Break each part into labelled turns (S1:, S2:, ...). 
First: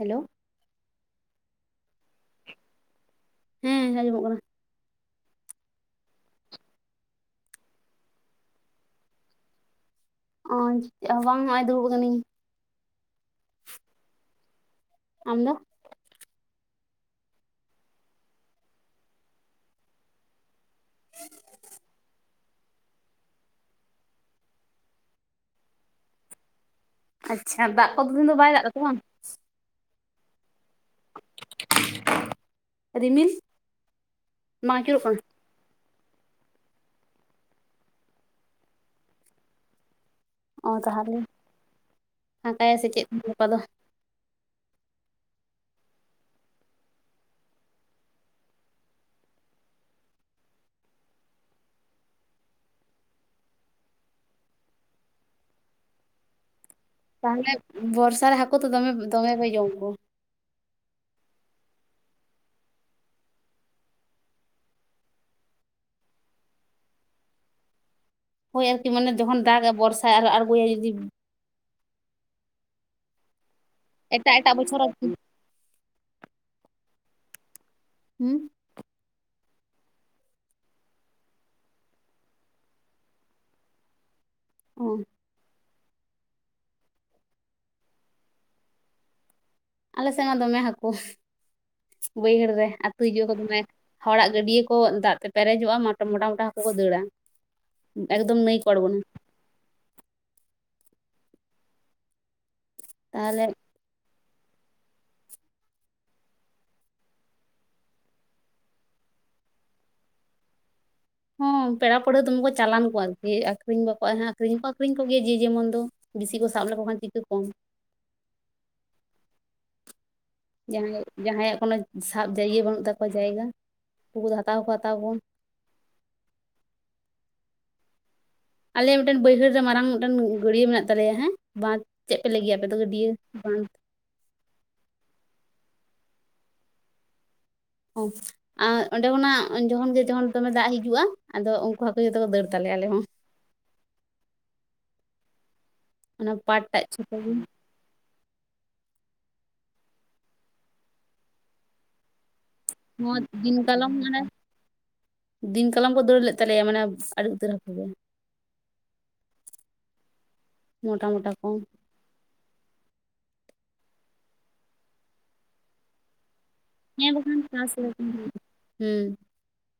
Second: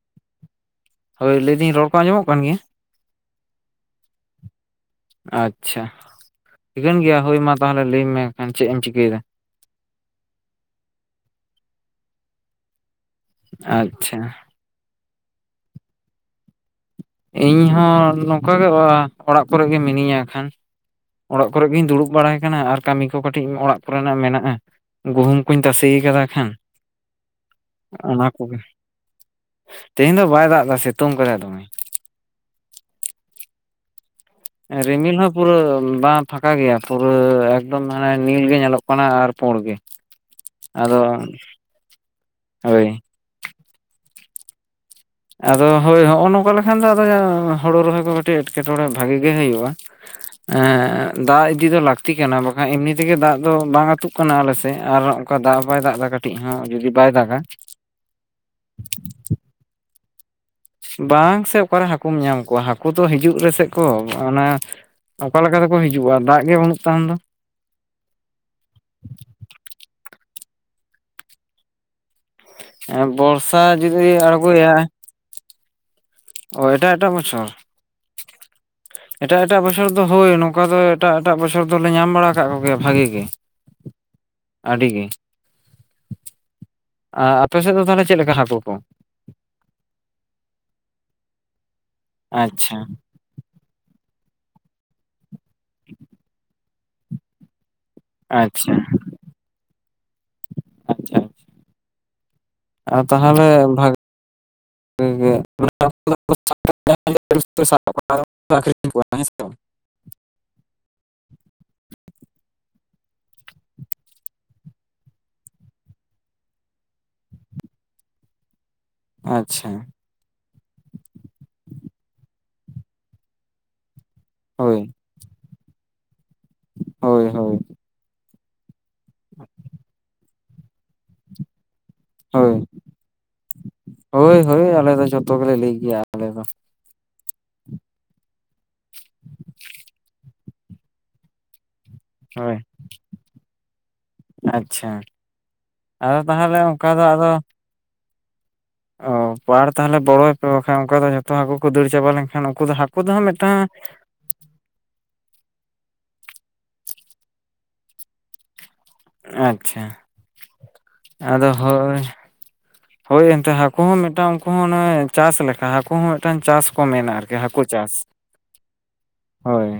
S1: Hello.
S2: ᱦᱳᱭ, ᱞᱟᱹᱭᱫᱟᱹᱧ ᱨᱚᱲ ᱠᱚ ᱟᱸᱡᱚᱢᱚᱜ ᱠᱟᱱ ᱜᱮᱭᱟ?
S1: ᱦᱮᱸ, ᱟᱸᱡᱚᱢᱚᱜ ᱠᱟᱱᱟ ᱾
S2: ᱟᱪ-ᱪᱷᱟ, ᱴᱷᱤᱠᱟᱹᱱ ᱜᱮᱭᱟ ᱦᱳᱭ ᱢᱟ ᱛᱟᱦᱚᱞᱮ ᱞᱟᱹᱭ ᱢᱮ ᱠᱷᱟᱱ ᱪᱮᱜ ᱮᱢ ᱪᱤᱠᱟᱹᱭᱮᱫᱟ?
S1: ᱚᱸᱪ, ᱪᱮᱫ ᱦᱚᱸ ᱵᱟᱝ ᱦᱚᱸᱜ-ᱚᱸᱭ ᱫᱩᱲᱩᱵ ᱟᱠᱟᱹᱱᱟᱧ ᱾
S2: ᱟᱪ-ᱪᱷᱟ ᱾
S1: ᱟᱢ ᱫᱚ?
S2: ᱤᱧ ᱦᱚᱸ ᱱᱚᱝᱠᱟ ᱜᱮ ᱚ-ᱟᱜ ᱚᱲᱟᱜ ᱠᱚᱨᱮ ᱜᱮ ᱢᱤᱱᱟᱹᱧᱟ ᱦᱟᱸᱠᱷᱟᱱ ᱾ ᱚᱲᱟᱜ ᱠᱚᱨᱮ ᱜᱤᱧ ᱫᱩᱲᱩᱵ ᱵᱟᱲᱟᱭ ᱠᱟᱱᱟ ᱟᱨ ᱠᱟᱹᱢᱤ ᱠᱚ ᱠᱟᱹᱴᱤᱡ ᱚᱲᱟᱜ ᱠᱚᱨᱮᱱᱟᱜ ᱢᱮᱱᱟᱜᱼᱟ ᱜᱩᱦᱩᱢ ᱠᱩᱧ ᱛᱟᱥᱮᱹ ᱟᱠᱟᱫᱟ ᱠᱷᱟᱱ
S1: ᱟᱪ-ᱪᱷᱟ, ᱫᱟᱜ ᱠᱚᱫᱚ ᱫᱤᱱ ᱫᱚ ᱵᱟᱭ ᱫᱟᱜ ᱫᱟ ᱛᱚ ᱵᱟᱝ?
S2: ᱛᱮᱹᱦᱮᱹᱧ ᱫᱚ ᱵᱟᱭ ᱫᱟᱜ ᱟᱠᱟᱫᱟ ᱥᱮᱹᱛᱳᱝ ᱠᱟᱫᱟᱭ ᱫᱚᱢᱮ ᱾
S1: ᱨᱤᱢᱤᱞᱥ ᱾
S2: ᱨᱤᱢᱤᱞ ᱦᱚᱸᱵᱷ ᱯᱩᱨᱟᱹ ᱵᱟᱝ ᱯᱷᱟᱸᱠᱟ ᱜᱮᱭᱟ ᱯᱩᱨᱟᱹ ᱮᱠᱫᱚᱢ ᱦᱟᱱᱮ ᱱᱤᱞ ᱜᱮ ᱧᱮᱞᱚᱜ ᱠᱟᱱᱟ ᱟᱨ ᱯᱳᱸᱲ ᱜᱮ ᱾
S1: ᱚ ᱛᱟᱦᱞᱮ ᱯᱷᱟᱸᱠᱟᱭᱟ
S2: ᱦᱳᱭ
S1: ᱥᱮ ᱪᱮᱫ ᱜᱟᱯᱟ ᱫᱚ?
S2: ᱟᱫᱚ ᱦᱳᱭ ᱱᱚᱜᱼᱚ ᱱᱚᱝᱠᱟ ᱞᱮᱠᱷᱟᱱ ᱫᱚ ᱟᱫᱚ ᱦᱳᱲᱳ ᱨᱚᱦᱚᱭ ᱠᱚ ᱠᱟᱹᱴᱤᱡ ᱮᱴᱠᱮᱴᱚᱸᱬᱮ ᱵᱷᱟᱜᱮᱹ ᱜᱮ ᱦᱳᱭᱳᱜᱼᱟ ᱾ ᱮᱜᱻ ᱫᱟᱜ ᱤᱫᱤ ᱫᱚ ᱞᱟᱹᱠᱛᱤ ᱠᱟᱱᱟ ᱵᱟᱠᱷᱟᱡ ᱮᱢᱱᱤ ᱛᱮᱜᱮ ᱫᱟᱜ ᱫᱚ ᱵᱟᱝ ᱟᱹᱛᱩᱜ ᱠᱚᱱᱚ ᱟᱞᱮᱥᱮᱜ ᱟᱨ ᱚᱱᱠᱟ ᱫᱟᱜ ᱦᱚᱸ ᱵᱟᱭ ᱫᱟᱜ ᱫᱟ ᱠᱟᱹᱴᱤᱡ ᱦᱚᱸ ᱡᱩᱫᱤ ᱵᱟᱭ ᱫᱟᱜᱟ
S1: ᱛᱟᱦᱚᱞᱮ ᱵᱚᱨᱥᱟ ᱨᱮ ᱦᱟᱹᱠᱳ ᱛᱚ ᱫᱚᱢᱮ ᱫᱚᱢᱮ ᱯᱮ ᱡᱚᱢ ᱠᱚᱣᱟ?
S2: ᱵᱟᱝ ᱥᱮ ᱚᱠᱟᱨᱮ ᱦᱟᱹᱠᱳᱢ ᱧᱟᱢ ᱠᱚᱣᱟ ᱦᱟᱹᱠᱳ ᱫᱚ ᱦᱤᱡᱩᱜ ᱨᱮᱥᱮᱜ ᱠᱚ ᱚᱱᱟ, ᱚᱠᱟ ᱞᱮᱠᱟ ᱛᱮᱠᱚ ᱦᱤᱡᱩᱜᱼᱟ ᱫᱟᱜ ᱜᱮ ᱵᱟᱹᱱᱩᱜ ᱛᱟᱢ ᱫᱚ᱾
S1: ᱦᱳᱭ ᱟᱨᱠᱤ ᱢᱟᱱᱮ ᱡᱚᱠᱷᱚᱱ ᱫᱟᱜ ᱵᱚᱨᱥᱟ ᱟᱨᱦᱚ ᱟᱬᱜᱚᱭᱟᱭ ᱡᱩᱫᱤ?
S2: ᱮᱸ ᱵᱚᱨᱥᱟ ᱡᱩᱫᱤ
S1: ᱮᱴᱟᱜ ᱮᱴᱟᱜ ᱵᱚᱪᱷᱚᱨ
S2: ᱟᱬᱜᱚᱭᱟᱭ,
S1: ᱟᱨᱠᱤ
S2: ᱚ ᱮᱴᱟᱜ ᱮᱴᱟᱜ ᱵᱚᱪᱷᱚᱨ?
S1: ᱦᱩᱸ
S2: ᱮᱴᱟᱜ ᱮᱴᱟᱜ ᱵᱚᱪᱷᱚᱨ ᱫᱚ ᱦᱳᱭ ᱱᱚᱝᱠᱟ ᱫᱚ ᱮᱴᱟᱜ ᱮᱴᱟᱜ ᱵᱚᱪᱷᱚᱨ ᱫᱚᱞᱮ ᱧᱟᱢ ᱵᱟᱲᱟ ᱟᱠᱟᱜ ᱠᱚᱜᱮᱭᱟ ᱵᱷᱟᱜᱮ ᱜᱮ᱾
S1: [inaudible] ᱚ
S2: ᱟᱹᱰᱤ ᱜᱮ ᱟ ᱟᱯᱮ ᱥᱮᱫ ᱫᱚ ᱛᱟᱦᱚᱞᱮ ᱪᱮᱫ ᱞᱮᱠᱟ ᱦᱟᱹᱠᱳ ᱠᱚ?
S1: ᱟᱞᱮ ᱥᱮᱱᱦᱚ ᱫᱚᱢᱮ ᱦᱟᱹᱠᱳ ᱵᱟᱹᱭᱦᱟᱹᱲ ᱨᱮ
S2: ᱟᱪᱪᱷᱟ
S1: ᱟᱹᱛᱩ ᱦᱤᱡᱩᱜ ᱟᱠᱚ ᱫᱚᱢᱮ᱾ ᱦᱚᱲᱟᱜ ᱜᱟᱹᱰᱭᱟᱹ ᱠᱚ ᱫᱟᱜ ᱛᱮ ᱯᱮᱨᱮᱡᱚᱜᱼᱟ ᱢᱟᱴ ᱢᱚᱴᱟ ᱢᱚᱴᱟ ᱦᱟᱹᱠᱳ ᱠᱚ ᱫᱟᱹᱲᱟ᱾ ᱮᱠᱫᱚᱢ ᱱᱟᱹᱭ ᱠᱚ
S2: ᱟᱪᱪᱷᱟ
S1: ᱟᱬᱜᱚᱱᱟ
S2: ᱟᱪᱷᱟ [inaudible] ᱟ
S1: ᱛᱟᱦᱚᱞᱮ
S2: ᱛᱟᱦᱟᱞᱮ [inaudible] ᱜᱮ [inaudible] [inaudible]
S1: ᱦᱚ ᱯᱮᱲᱟ ᱯᱟᱹᱲᱦᱟᱹ ᱫᱚᱢᱮ ᱠᱚ ᱪᱟᱞᱟᱱ ᱠᱚᱣᱟ ᱟᱨᱠᱤ ᱟᱠᱷᱨᱤᱧ ᱵᱟᱠᱚ ᱦᱟᱮ ᱟᱠᱷᱨᱤᱧ ᱦᱚᱸᱠᱚ ᱟᱠᱷᱨᱤᱧ ᱠᱚ ᱜᱮᱭᱟ ᱡᱮ ᱡᱮᱢᱚᱱ ᱫᱚ᱾ ᱵᱤᱥᱤ ᱠᱚ ᱥᱟᱵ ᱞᱮᱠᱚ ᱠᱷᱟᱱ ᱪᱤᱠᱟᱹ ᱠᱚᱣᱟᱢ᱾
S2: ᱟᱪᱪᱷᱟ,
S1: ᱡᱟᱦᱟᱸᱭ ᱡᱟᱦᱟᱸᱭᱟᱜ ᱠᱩᱱᱟᱹ ᱥᱟᱵ ᱡᱟᱹᱭᱜᱮ ᱵᱟᱹᱱᱩᱜ ᱛᱟᱠᱚᱣᱟ ᱡᱟᱭᱜᱟ ᱩᱱᱠᱩ ᱫᱚ ᱦᱟᱛᱟᱣ ᱦᱠᱚ
S2: ᱦᱳᱭ
S1: ᱦᱟᱛᱟᱣ ᱠᱚᱣᱟ᱾
S2: ᱦᱳᱭ ᱦᱳᱭ,
S1: ᱟᱞᱮᱭᱟᱜ ᱢᱤᱫᱴᱮᱱ ᱵᱟᱹᱭᱦᱟᱹᱲ ᱨᱮ ᱢᱟᱨᱟᱝ ᱢᱤᱫᱴᱮᱱ ᱜᱟᱹᱰᱭᱟᱹ ᱢᱮᱱᱟᱜ ᱛᱟᱞᱮᱭᱟ ᱦᱮᱸ ᱵᱟᱸᱫᱷᱽ᱾ ᱪᱮᱜ ᱯᱮ ᱞᱟᱹᱜᱤᱭᱟ
S2: ᱦᱳᱭ
S1: ᱟᱯᱮ ᱫᱚ ᱜᱟᱹᱰᱤᱭᱟᱹ ᱵᱟᱸᱫᱷᱽ?
S2: ᱦᱳᱭ ᱦᱳᱭ ᱟᱞᱮ ᱫᱚ ᱡᱷᱚᱛᱚ ᱜᱮᱞᱮ ᱞᱟᱹᱭ ᱜᱮᱭᱟ ᱟᱞᱮ ᱫᱚ᱾
S1: ᱝ ᱟ ᱚᱸᱰᱮ ᱠᱷᱚᱱᱟᱜ ᱡᱚᱠᱷᱚᱱ ᱜᱮ ᱡᱚᱠᱷᱚᱱ ᱫᱚᱢᱮ ᱫᱟᱜ ᱦᱤᱡᱩᱜᱼᱟ᱾ ᱟᱫᱚ ᱩᱱᱠᱩ ᱦᱟᱹᱠᱩ ᱡᱚᱛᱚ ᱠᱚ ᱫᱟᱹᱲ
S2: ᱦᱳᱭ
S1: ᱛᱟᱞᱮ ᱟᱞᱮ ᱦᱚᱸ᱾
S2: ᱟᱪᱪᱷᱟ ᱟᱫᱚ
S1: ᱚᱱᱟ
S2: ᱛᱟᱦᱟᱞᱮ
S1: ᱯᱟᱴ ᱴᱟᱜ
S2: ᱚᱱᱠᱟ ᱫᱚ
S1: ᱡᱷᱚᱛᱚ
S2: ᱟᱫᱚ,
S1: ᱜᱮ
S2: ᱚ ᱯᱟᱲ ᱛᱟᱦᱟᱞᱮ ᱵᱚᱲᱚᱭ ᱯᱮ ᱵᱟᱠᱷᱟᱱ ᱚᱸᱠᱟ ᱫᱚ ᱡᱷᱚᱛᱚ ᱦᱟᱹᱠᱳ ᱠᱚ ᱫᱟᱹᱲ ᱪᱟᱵᱟ ᱞᱮᱱᱠᱷᱟᱱ ᱩᱱᱠᱩ ᱫᱚ ᱦᱟᱠ
S1: [unintelligible] ᱫᱤᱱ ᱠᱟᱞᱚᱢ ᱢᱟᱱᱮ, ᱫᱤᱱ ᱠᱟᱞᱢ ᱠᱚ ᱫᱟᱹᱲ ᱞᱮᱫ ᱛᱟᱞᱮᱭᱟ ᱢᱟᱱᱮ ᱟᱹᱰᱤ ᱩᱛᱟᱹᱨ ᱦᱟᱹᱠᱩ ᱜᱮ᱾
S2: ᱟᱪᱪᱷᱟ
S1: ᱢᱚᱴᱟ ᱢᱚᱴᱟ
S2: ᱟᱫᱚ
S1: ᱠᱚ
S2: ᱦᱳᱭ, ᱦᱳᱭ ᱮᱱᱛᱮ ᱦᱟᱹᱠᱳ ᱦᱚᱸ ᱢᱤᱫᱴᱟᱝ ᱩᱱᱠᱩ ᱦᱚᱸ ᱚᱱᱮ ᱪᱟᱥ ᱞᱮᱠᱟ ᱦᱟᱹᱠᱳ ᱦᱚᱸ ᱢᱤᱫᱴᱟᱝ ᱪᱟᱥ᱾ ᱠᱚ
S1: ᱦᱮᱸ
S2: ᱢᱮᱱᱟ ᱟᱨᱠᱤ
S1: ᱵᱟᱠᱷᱟᱱ
S2: ᱦᱟᱹᱠᱳ ᱪᱟᱥ
S1: ᱞᱮᱠᱷᱟᱱ ᱦᱩᱸ
S2: ᱦᱳᱭ᱾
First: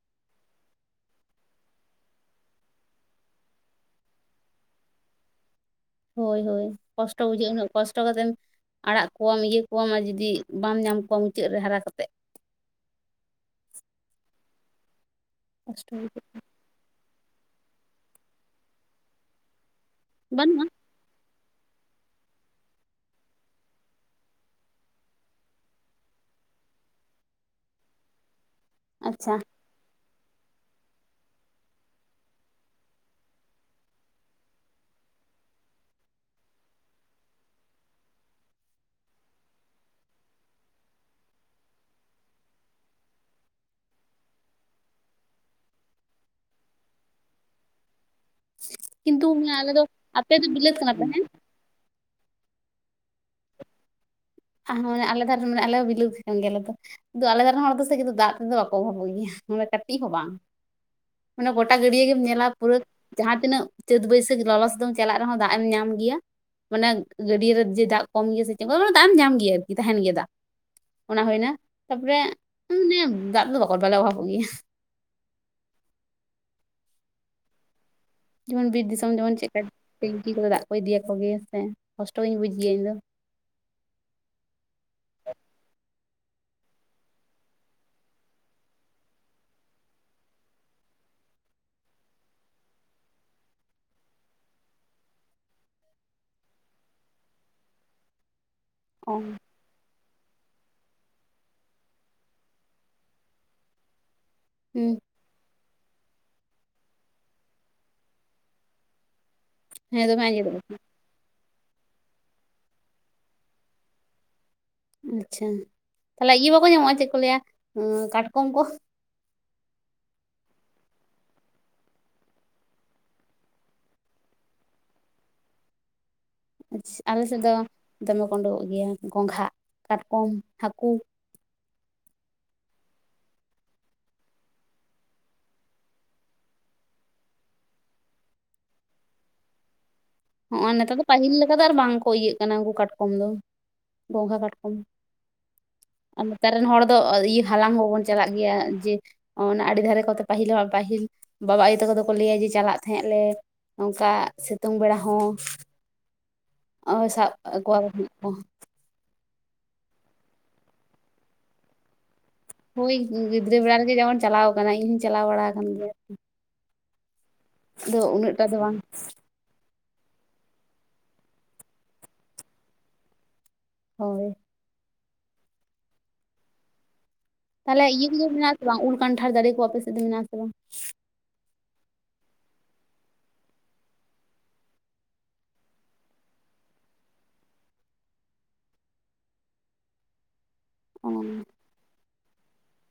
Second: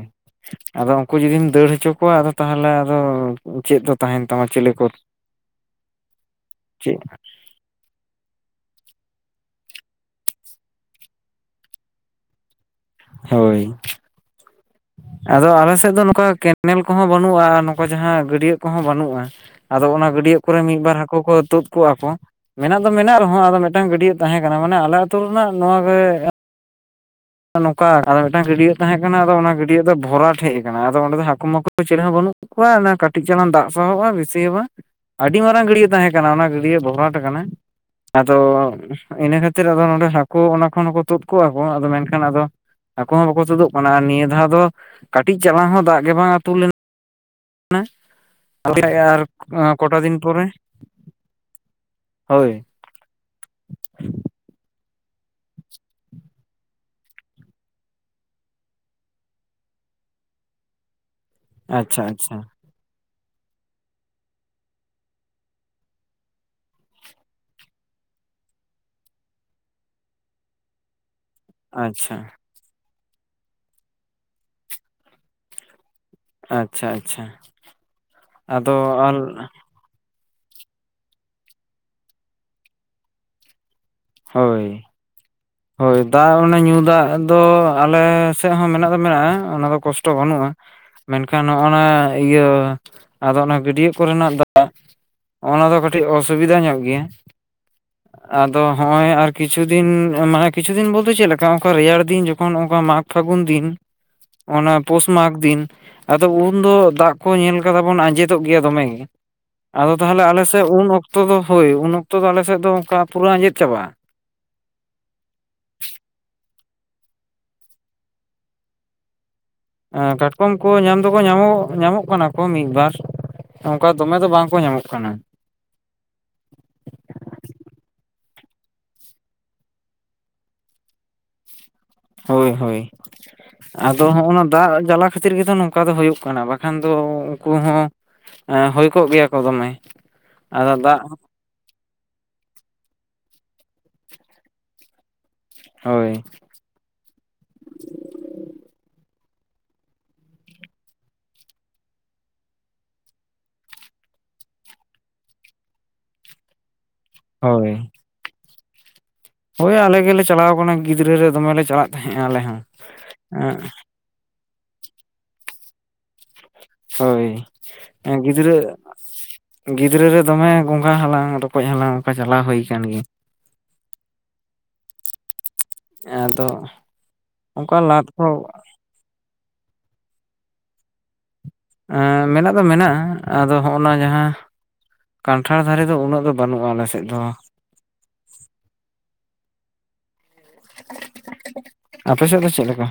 S2: ᱟᱫᱚ ᱩᱱᱠᱩ ᱡᱩᱫᱤᱢ ᱫᱟᱹᱲ ᱦᱚᱪᱚ ᱠᱚᱣᱟ ᱟᱫᱚ ᱛᱟᱦᱟᱞᱮ ᱟᱫᱚ ᱪᱮᱫ ᱫᱚ ᱛᱟᱦᱮᱱ ᱛᱟᱢᱟ ᱪᱮᱞᱮ ᱠᱚᱨ
S1: ᱦᱳᱭ ᱦᱳᱭ ᱠᱚᱥᱴᱚ ᱵᱩᱡᱷᱟᱹᱜᱼᱟ ᱩᱱᱟᱹᱜ, ᱠᱚᱥᱴᱚ ᱠᱟᱛᱮᱢ ᱟᱲᱟᱜ ᱠᱚᱣᱟᱢ ᱤᱭᱟᱹ ᱠᱚᱣᱟᱢ ᱟᱨ ᱡᱩᱫᱤ ᱵᱟᱢ ᱧᱟᱢ ᱠᱚᱣᱟ ᱢᱩᱪᱟᱹᱫ ᱨᱮ ᱦᱟᱨᱟ ᱠᱟᱛᱮᱫ᱾
S2: ᱦᱳᱭ ᱟᱫᱚ ᱟᱞᱮ
S1: ᱠᱚᱥᱴᱚ
S2: ᱥᱮᱫ ᱫᱚ
S1: ᱵᱩᱡᱷᱟᱹᱜ
S2: ᱱᱚᱝᱠᱟ ᱠᱮ ᱱᱮᱞ ᱠᱚᱦᱚᱸ ᱵᱟᱹᱱᱩᱜᱼᱟ ᱟᱨ ᱱᱚᱝᱠᱟ ᱡᱟᱦᱟᱸ ᱜᱟᱹᱰᱭᱟᱹ ᱠᱚᱦᱚᱸ ᱵᱟᱹᱱᱩᱜᱼᱟ ᱟᱫᱚ ᱚᱱᱟ, ᱜᱟᱹᱰᱭᱟᱹ
S1: ᱵᱟᱹᱱᱩᱜᱼᱟ
S2: ᱠᱚᱨᱮᱜ ᱢᱤᱫ ᱵᱟᱨ ᱦᱟᱹᱠᱳ ᱠᱚ ᱛᱩᱫ ᱠᱚᱜᱼᱟ ᱠᱚ ᱢᱮᱱᱟᱜ ᱫᱚ ᱢᱮᱱᱟᱜ ᱨᱮᱦᱚᱸ ᱟᱫᱚ ᱢᱤᱫᱴᱟᱝ ᱜᱟᱹᱰᱭᱟᱹ ᱛᱟᱦᱮᱸ ᱠᱟᱱᱟ ᱢᱟᱱᱮ ᱟᱞᱮ ᱟᱹᱛᱩᱳ ᱨᱮᱱᱟᱜ ᱱᱚᱣᱟᱜᱮ ᱱᱚᱝᱠᱟ ᱟᱫᱚ ᱢᱤᱫᱴᱟᱝ ᱜᱟᱹᱰᱟᱜ ᱛᱟᱦᱮᱸ ᱠᱟᱱᱟ ᱟᱫᱚ
S1: ᱟᱪᱪᱷᱟ
S2: ᱚᱱᱟ ᱜᱟᱹᱰ ᱜᱟᱰᱤᱭᱟᱹᱜ ᱫᱚ ᱵᱷᱚᱨᱟᱴ ᱦᱮᱡ ᱟᱠᱟᱱᱟ ᱟᱫᱚ ᱚᱸᱰᱮ ᱫᱚ ᱦᱟᱹᱠᱩ ᱢᱟᱠᱩ [inaudible] ᱪᱮᱞᱮ ᱦᱚᱸ ᱵᱟᱹᱱᱩᱜ ᱠᱚᱣᱟ ᱚᱱᱮ ᱠᱟᱹᱴᱤᱡ ᱪᱟᱞᱟᱝ ᱫᱟᱜ ᱥᱟᱦᱚᱵᱼᱟ ᱵᱤᱥᱤ ᱦᱚᱸ ᱵᱟᱝ᱾ ᱟᱹᱰᱤ ᱢᱟᱨᱟᱝ ᱜᱟᱹᱰᱭᱟᱹ ᱛᱟᱦᱮᱸ ᱠᱟᱱᱟ ᱚᱱᱟ ᱜᱟᱹᱰᱭᱟᱹ ᱵᱷᱚᱨᱟᱴ ᱠᱟᱱᱟ᱾ ᱟᱫᱚ ᱤᱱᱟᱹ ᱠᱷᱟᱹᱛᱤᱨ ᱟᱫᱚ ᱱᱚᱰᱮ ᱦᱟᱹᱠᱳ ᱚᱱᱟ ᱠᱷᱚᱱ ᱦᱚᱠᱚ ᱛᱩᱫ ᱠᱚᱣᱟ ᱠᱚ ᱟᱫᱚ ᱢᱮᱱ ᱠᱷᱟᱱ ᱟᱫᱚ ᱟᱠᱳ ᱦᱚ ᱵᱟᱠᱚ ᱛᱳᱫᱳᱜ ᱠᱟᱱᱟ ᱱᱤᱭᱟᱹ ᱫᱷᱟᱣ ᱫᱚ ᱠᱟᱹᱴᱤᱡ ᱪᱟᱞᱟᱝ ᱦᱚᱸ ᱫᱟᱜ ᱜᱮ ᱵᱟᱝ ᱟᱹᱛᱩ ᱞᱮᱱ
S1: ᱠᱤᱱᱛᱩ ᱟᱞᱮ
S2: [unintelligible]
S1: ᱫᱚ
S2: ᱠᱚᱴᱟ ᱫᱤᱱ
S1: ᱟᱯᱮ
S2: ᱯᱚᱨᱮᱼᱼ
S1: ᱫᱚ ᱵᱤᱞᱟᱹᱛ ᱠᱟᱱᱟ ᱯᱮ ᱦᱮᱸ
S2: ᱦᱳᱭ
S1: [unintelligible] ᱠᱤᱱᱛᱩ ᱟᱞᱮ ᱫᱷᱟᱨᱮ ᱨᱮᱱ ᱦᱚᱲ ᱫᱚ ᱥᱮ [unintelligible] ᱠᱤᱱᱛᱩ ᱫᱟᱜ ᱛᱮᱫᱚ ᱵᱟᱠᱚ ᱚᱵᱷᱟᱵᱚᱜ ᱜᱮᱭᱟ ᱢᱟᱱᱮ ᱠᱟᱹᱴᱤᱡ ᱦᱚᱸ ᱵᱟᱝ ᱢᱟᱱᱮ ᱜᱚᱴᱟ
S2: ᱟᱪᱪᱷᱟ
S1: ᱜᱟᱹᱰᱭᱟᱹ ᱜᱮᱢ
S2: ᱟᱪᱪᱷᱟ
S1: ᱧᱮᱞᱟ ᱯᱩᱨᱟᱹ ᱡᱟᱦᱟᱸ ᱛᱤᱱᱟᱹᱜ ᱪᱟᱹᱛ ᱵᱟᱹᱭᱥᱟᱹᱠᱷ ᱞᱚᱞᱚ ᱥᱤᱛᱩᱝ ᱪᱟᱞᱟᱜ ᱨᱮᱦᱚᱸ ᱫᱟᱜ ᱮᱢ ᱧᱟᱢ ᱜᱮᱭᱟ ᱢᱟᱱᱮ ᱜᱟᱹᱰᱤᱭᱟ ᱨᱮ ᱡᱮ ᱫᱟᱜ ᱠᱚᱢ ᱜᱮᱭᱟ ᱥᱮ ᱪᱮᱫ [unintelligible] ᱫᱟᱜ ᱮᱢ ᱧᱟᱢ ᱜᱮᱭᱟ ᱟᱨᱠᱤ ᱛᱟᱦᱮᱱ ᱜᱮᱭᱟ ᱫᱟᱜ ᱚᱱᱟ ᱦᱩᱭᱱᱟ
S2: ᱟᱪᱪᱷᱟ
S1: ᱛᱟᱯᱚᱨᱮᱼᱼ [unintelligible] ᱚᱵᱷᱟᱵᱚᱜ ᱜᱮᱭᱟ
S2: ᱟᱪᱪᱷᱟ ᱟᱪᱪᱷᱟ
S1: ᱡᱮᱢᱚᱱ
S2: ᱟᱫᱚ
S1: ᱵᱤᱨ
S2: ᱟᱨ
S1: ᱫᱤᱥᱚᱢ ᱡᱮᱢᱚᱱ ᱪᱮᱫᱠᱟ ᱴᱮᱝᱠᱤ ᱠᱚᱫᱚ ᱫᱟᱜ ᱠᱚ ᱤᱫᱤᱭ ᱟᱠᱚ ᱜᱮᱭᱟ ᱥᱮ ᱠᱚᱥᱴᱚ ᱜᱤᱧ ᱵᱩᱡ ᱜᱮᱭᱟ ᱤᱧ ᱫᱚᱼᱼ
S2: ᱦᱳᱭ ᱦᱳᱭ ᱫᱟᱜ ᱚᱱᱮ ᱧᱩ ᱫᱟᱜ ᱫᱚ ᱟᱞᱮ ᱥᱮᱫ ᱦᱚᱸ ᱢᱮᱱᱟᱜ ᱫᱚ ᱢᱮᱱᱟᱜᱼᱟ ᱚᱱᱟ ᱫᱚ ᱠᱚᱥᱴᱚ ᱵᱟᱹᱱᱩᱜᱼᱟ ᱢᱮᱱ ᱠᱷᱟᱱ ᱱᱚᱜᱼ ᱱᱟ ᱤᱭᱟᱹ ᱟᱫᱚ ᱚᱱᱟ ᱜᱟᱹᱰᱭᱟᱹ ᱠᱚ ᱨᱮᱱᱟᱜ ᱫᱟᱜᱼᱼ ᱚᱱᱟ ᱫᱚ ᱠᱟᱹᱴᱤᱡ ᱚᱥᱩᱵᱤᱫᱟ ᱧᱚᱜ ᱜᱮᱭᱟ ᱟᱫᱚ ᱦᱚᱸᱜᱼᱚᱭ
S1: ᱚ
S2: ᱟᱨ ᱠᱤᱪᱷᱩ ᱫᱤᱱᱼᱼ ᱢᱟᱱᱮ ᱠᱤᱪᱷᱩ ᱫᱤᱱ ᱵᱚᱞᱛᱮ ᱪᱮᱫ ᱞᱮᱠᱟ ᱚᱱᱠᱟ ᱨᱮᱭᱟᱲ ᱫᱤᱱ ᱡᱚᱠᱷᱚᱱ ᱚᱱᱠᱟ ᱢᱟᱜᱽ ᱯᱷᱟᱹᱜᱩᱱ ᱫᱤᱱᱼᱼ ᱚᱱᱟ
S1: ᱦᱩᱸ
S2: ᱯᱳᱥ ᱢᱟᱜᱽ ᱫᱤᱱ ᱟᱫᱚ ᱩᱱ ᱫᱚ ᱫᱟᱜ ᱠᱚ ᱧᱮᱞ ᱠᱟᱫᱟ ᱵᱚᱱ ᱟᱸᱡᱮᱫᱚᱜ ᱜᱮᱭᱟ ᱫᱚᱢᱮ ᱜᱮ ᱟᱫᱚ
S1: ᱦᱮᱸ ᱫᱚᱢᱮ
S2: ᱛᱟᱦᱚᱞᱮ ᱟᱞᱮ
S1: ᱟᱸᱡᱮᱫᱚᱜ
S2: ᱥᱮᱫ ᱩᱱ ᱚᱠᱛᱚ ᱫᱚ ᱦᱳᱭ ᱩᱱ ᱚᱠᱛᱚ ᱫᱚ ᱟᱞᱮ ᱥᱮᱫ ᱫᱚ ᱚᱱᱠᱟ ᱯᱩᱨᱟᱹ ᱟᱸᱡᱮᱫ ᱪᱟᱵᱟᱜᱼᱟ
S1: ᱟᱪᱪᱷᱟ ᱛᱟᱦᱚᱞᱮ ᱤᱭᱟᱹ ᱵᱟᱠᱚ ᱧᱟᱢᱚᱜᱼᱟ ᱪᱮᱫ ᱠᱚ ᱞᱟᱹᱭᱟ ᱠᱟᱴᱠᱚᱢ ᱠᱚ
S2: ᱮᱸ ᱠᱟᱴᱠᱚᱢ ᱠᱚ ᱧᱟᱢ ᱫᱚᱠᱚ [unintelligible] ᱧᱟᱢᱚᱜ ᱠᱟᱱᱟ ᱠᱚ ᱢᱤᱫ ᱵᱟᱨ ᱚᱱᱠᱟ ᱫᱚᱢᱮ ᱫᱚ ᱵᱟᱝ ᱠᱚ ᱧᱟᱢᱚᱜ ᱠᱟᱱᱟ
S1: ᱟᱞᱮ ᱥᱮᱫ ᱫᱚ ᱫᱚᱢᱮ ᱠᱚ ᱩᱰᱩᱠᱚᱜ ᱜᱮᱭᱟ ᱜᱚᱝᱜᱷᱟ ᱠᱟᱴᱠᱚᱢ ᱦᱟᱹᱠᱩ
S2: ᱦᱳᱭ ᱦᱳᱭ ᱟᱫᱚ ᱦᱚᱸᱜᱱᱟ ᱫᱟᱜ ᱡᱟᱞᱟ ᱠᱷᱟᱹᱛᱤᱨ ᱜᱮᱛᱚ ᱱᱚᱝᱠᱟ ᱫᱚ ᱦᱩᱭᱩᱜ ᱠᱟᱱᱟ ᱵᱟᱠᱷᱟᱱ ᱫᱚ ᱩᱱᱠᱩ ᱦᱚᱸᱼᱼ ᱦᱩᱭ ᱠᱚᱜ ᱜᱮᱭᱟ ᱠᱚ ᱫᱚᱢᱮ ᱾
S1: ᱦᱚᱸᱜᱼᱚᱭ ᱱᱮᱛᱟᱨ ᱫᱚ ᱯᱟᱹᱦᱤᱞ ᱞᱮᱠᱟ ᱫᱚ ᱟᱨ ᱵᱟᱝ ᱠᱚ ᱤᱭᱟᱹᱜ ᱠᱟᱱᱟ ᱩᱱᱠᱩ ᱠᱟᱴᱠᱚᱢ ᱫᱚ ᱜᱚᱸᱜᱷᱟ ᱠᱟᱴᱠᱚᱢ ᱾
S2: ᱦᱳᱭ
S1: ᱟᱨ ᱱᱮᱛᱟᱨ ᱨᱮᱱ ᱦᱚᱲ ᱫᱚ ᱤᱭᱟᱹ ᱦᱟᱞᱟᱝ ᱦᱚᱸ ᱵᱚᱱ ᱪᱟᱞᱟᱜ ᱜᱮᱭᱟ ᱡᱮ ᱚᱱᱟ ᱟᱹᱰᱤ ᱫᱷᱟᱨᱮ ᱠᱚᱛᱮ ᱯᱟᱹᱦᱤᱞ ᱦᱚᱲ, ᱯᱟᱹᱦᱤᱞ ᱵᱟᱵᱟ ᱟᱭᱳ ᱛᱟᱠᱚ ᱫᱚᱠᱚ ᱞᱟᱹᱭᱟ ᱡᱮ ᱪᱟᱞᱟᱜ ᱛᱟᱦᱮᱸᱜ ᱞᱮ ᱾ ᱚᱝᱠᱟ ᱥᱤᱛᱩᱝ ᱵᱮᱲᱟ ᱦᱚᱸ, ᱳᱭ ᱥᱟᱵ
S2: ᱦᱳᱭ
S1: ᱠᱚᱣᱟ [unintelligible]
S2: ᱦᱳᱭ ᱟᱞᱮ ᱜᱮᱞᱮ ᱪᱟᱞᱟᱣ ᱠᱟᱱᱟ ᱜᱤᱫᱽᱨᱟᱹ ᱨᱮ ᱫᱚᱢᱮ ᱞᱮ ᱪᱟᱞᱟᱜ ᱛᱟᱦᱮᱸᱜᱼᱟ ᱟᱞᱮ ᱦᱚᱸ᱾
S1: ᱦᱳᱭ ᱜᱤᱫᱽᱨᱟᱹ
S2: ᱮᱸᱜ
S1: ᱵᱮᱲᱟ ᱨᱮᱜᱮ ᱡᱟ ᱵᱚᱱ ᱪᱟᱞᱟᱣ ᱠᱟᱱᱟ ᱤᱧ ᱦᱚᱸᱧ ᱪᱟᱞᱟᱣ ᱵᱟᱲᱟ ᱠᱟᱱ ᱜᱮᱭᱟ
S2: ᱦᱳᱭ
S1: ᱟᱫᱚ ᱩᱱᱟᱹᱜ ᱴᱟᱜ
S2: ᱜᱤᱫᱽᱨᱟᱹ
S1: ᱫᱚ ᱵᱟᱝ ᱾
S2: ᱜᱤᱫᱽᱨᱟᱹ ᱨᱮ ᱫᱚᱢᱮ ᱜᱚᱸᱜᱟ ᱦᱟᱞᱟᱝ ᱨᱚᱠᱚᱡ ᱦᱟᱞᱟᱝ ᱚᱱᱠᱟ ᱪᱟᱞᱟᱣ ᱦᱩᱭ ᱟᱠᱟᱱ ᱜᱮᱭᱟ ᱾
S1: ᱦᱳᱭ ᱾
S2: ᱟᱫᱚ ᱚᱱᱠᱟ
S1: ᱛᱟᱦᱚᱞᱮ ᱤᱭᱟᱹ
S2: ᱞᱟᱫ
S1: ᱠᱚᱫᱚ
S2: ᱠᱚ
S1: ᱢᱮᱱᱟᱜ ᱟᱥᱮ ᱵᱟᱝ ᱩᱞ ᱠᱟᱱᱴᱷᱟᱲ ᱫᱟᱨᱮ ᱠᱚ ᱟᱯᱮ ᱥᱮᱫ ᱫᱚ ᱢᱮᱱᱟᱜᱼᱟ ᱟᱥᱮ ᱵᱟᱝ?
S2: ᱟᱸ ᱢᱮᱱᱟᱜ ᱫᱚ ᱢᱮᱱᱟᱜᱼᱟ ᱟᱫᱚ ᱦᱚᱸᱜᱼᱚ ᱱᱟ ᱡᱟᱦᱟᱸ ᱠᱟᱱᱴᱷᱟᱲ ᱫᱷᱟᱨᱮ ᱫᱚ ᱩᱱᱟᱹᱜ ᱫᱚ ᱵᱟᱹᱱᱩᱜᱼᱟ ᱟᱞᱮ ᱥᱮᱫ ᱫᱚ ᱾
S1: [inaudible]
S2: [inaudible]
S1: ᱚᱸ ᱾
S2: ᱟᱯᱮ ᱥᱮᱫ ᱫᱚ ᱪᱮᱫ ᱞᱮᱠᱟ?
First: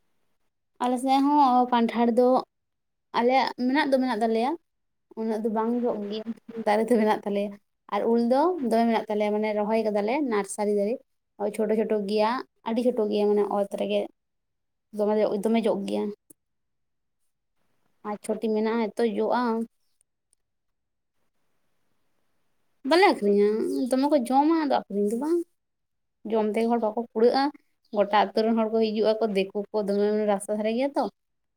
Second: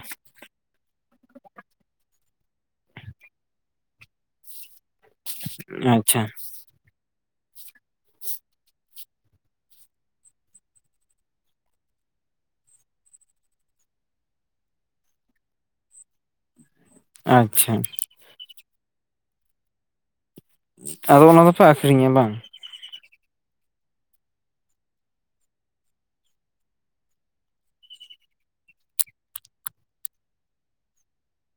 S1: ᱟᱞᱮ ᱥᱮᱫ ᱦᱚᱸ ᱠᱟᱱᱴᱷᱟᱲ ᱫᱚ ᱟᱞᱮᱭᱟᱜ ᱢᱮᱱᱟᱜ ᱫᱚ ᱢᱮᱱᱟᱜ ᱛᱟᱞᱮᱭᱟ ᱩᱱᱟᱹᱜ ᱫᱚ ᱵᱟᱝ ᱡᱚᱜ
S2: ᱟᱪᱪᱷᱟ
S1: ᱜᱮᱭᱟ ᱾ ᱫᱟᱨᱮ ᱫᱚ ᱢᱮᱱᱟᱜ ᱛᱟᱞᱮᱭᱟ, ᱟᱨ ᱩᱞ ᱫᱚ ᱫᱚᱢᱮ ᱢᱮᱱᱟᱜ ᱛᱟᱞᱮᱭᱟ ᱢᱟᱱᱮ ᱨᱚᱦᱚᱭ ᱠᱟᱫᱟᱞᱮ ᱱᱟᱨᱥᱟᱨᱤ ᱫᱟᱨᱮ ᱾ ᱪᱷᱳᱴᱳ ᱪᱷᱳᱴᱳ ᱜᱮᱭᱟ᱾ ᱟᱹᱰᱤ ᱪᱷᱳᱴᱳ ᱜᱮᱭᱟ᱾ ᱢᱟᱱᱮ ᱚᱛ ᱨᱮᱜᱮ ᱫᱚᱢᱮ ᱫᱚᱢᱮ ᱡᱚᱜ ᱜᱮᱭᱟ᱾
S2: ᱟᱪᱪᱷᱟ᱾
S1: ᱯᱟᱪ ᱪᱷᱳᱴᱤ ᱢᱮᱱᱟᱜᱼᱟ, ᱮᱛᱚ ᱡᱚᱜᱼᱟ ᱾
S2: ᱟᱫᱚ ᱚᱱᱟ ᱫᱚᱯᱮ ᱟᱹᱠᱷᱚᱨᱤᱧᱟ ᱵᱟᱝ?
S1: ᱵᱟᱞᱮ ᱟᱹᱠᱷᱨᱤᱧᱼᱟ, ᱫᱚᱢᱮ ᱠᱚ ᱡᱚᱢᱟ᱾ ᱟᱫᱚ ᱟᱹᱠᱷᱨᱤᱧᱟ ᱫᱚ ᱵᱟᱝ, ᱡᱚᱢ ᱛᱮᱜᱮ ᱦᱚᱲ ᱵᱟᱠᱚ ᱠᱩᱲᱟᱹᱣᱼᱟ ᱾ ᱜᱚᱴᱟ ᱟᱹᱛᱩ ᱨᱮᱱ ᱦᱚᱲ ᱠᱚ ᱦᱤᱡᱩᱜ ᱟᱠᱚ᱾ ᱫᱤᱠᱩ ᱠᱚ ᱫᱚᱢᱮ ᱢᱟᱱᱮ ᱨᱟᱥᱛᱟ ᱫᱷᱟᱨᱮ ᱜᱮᱭᱟ ᱛᱚ᱾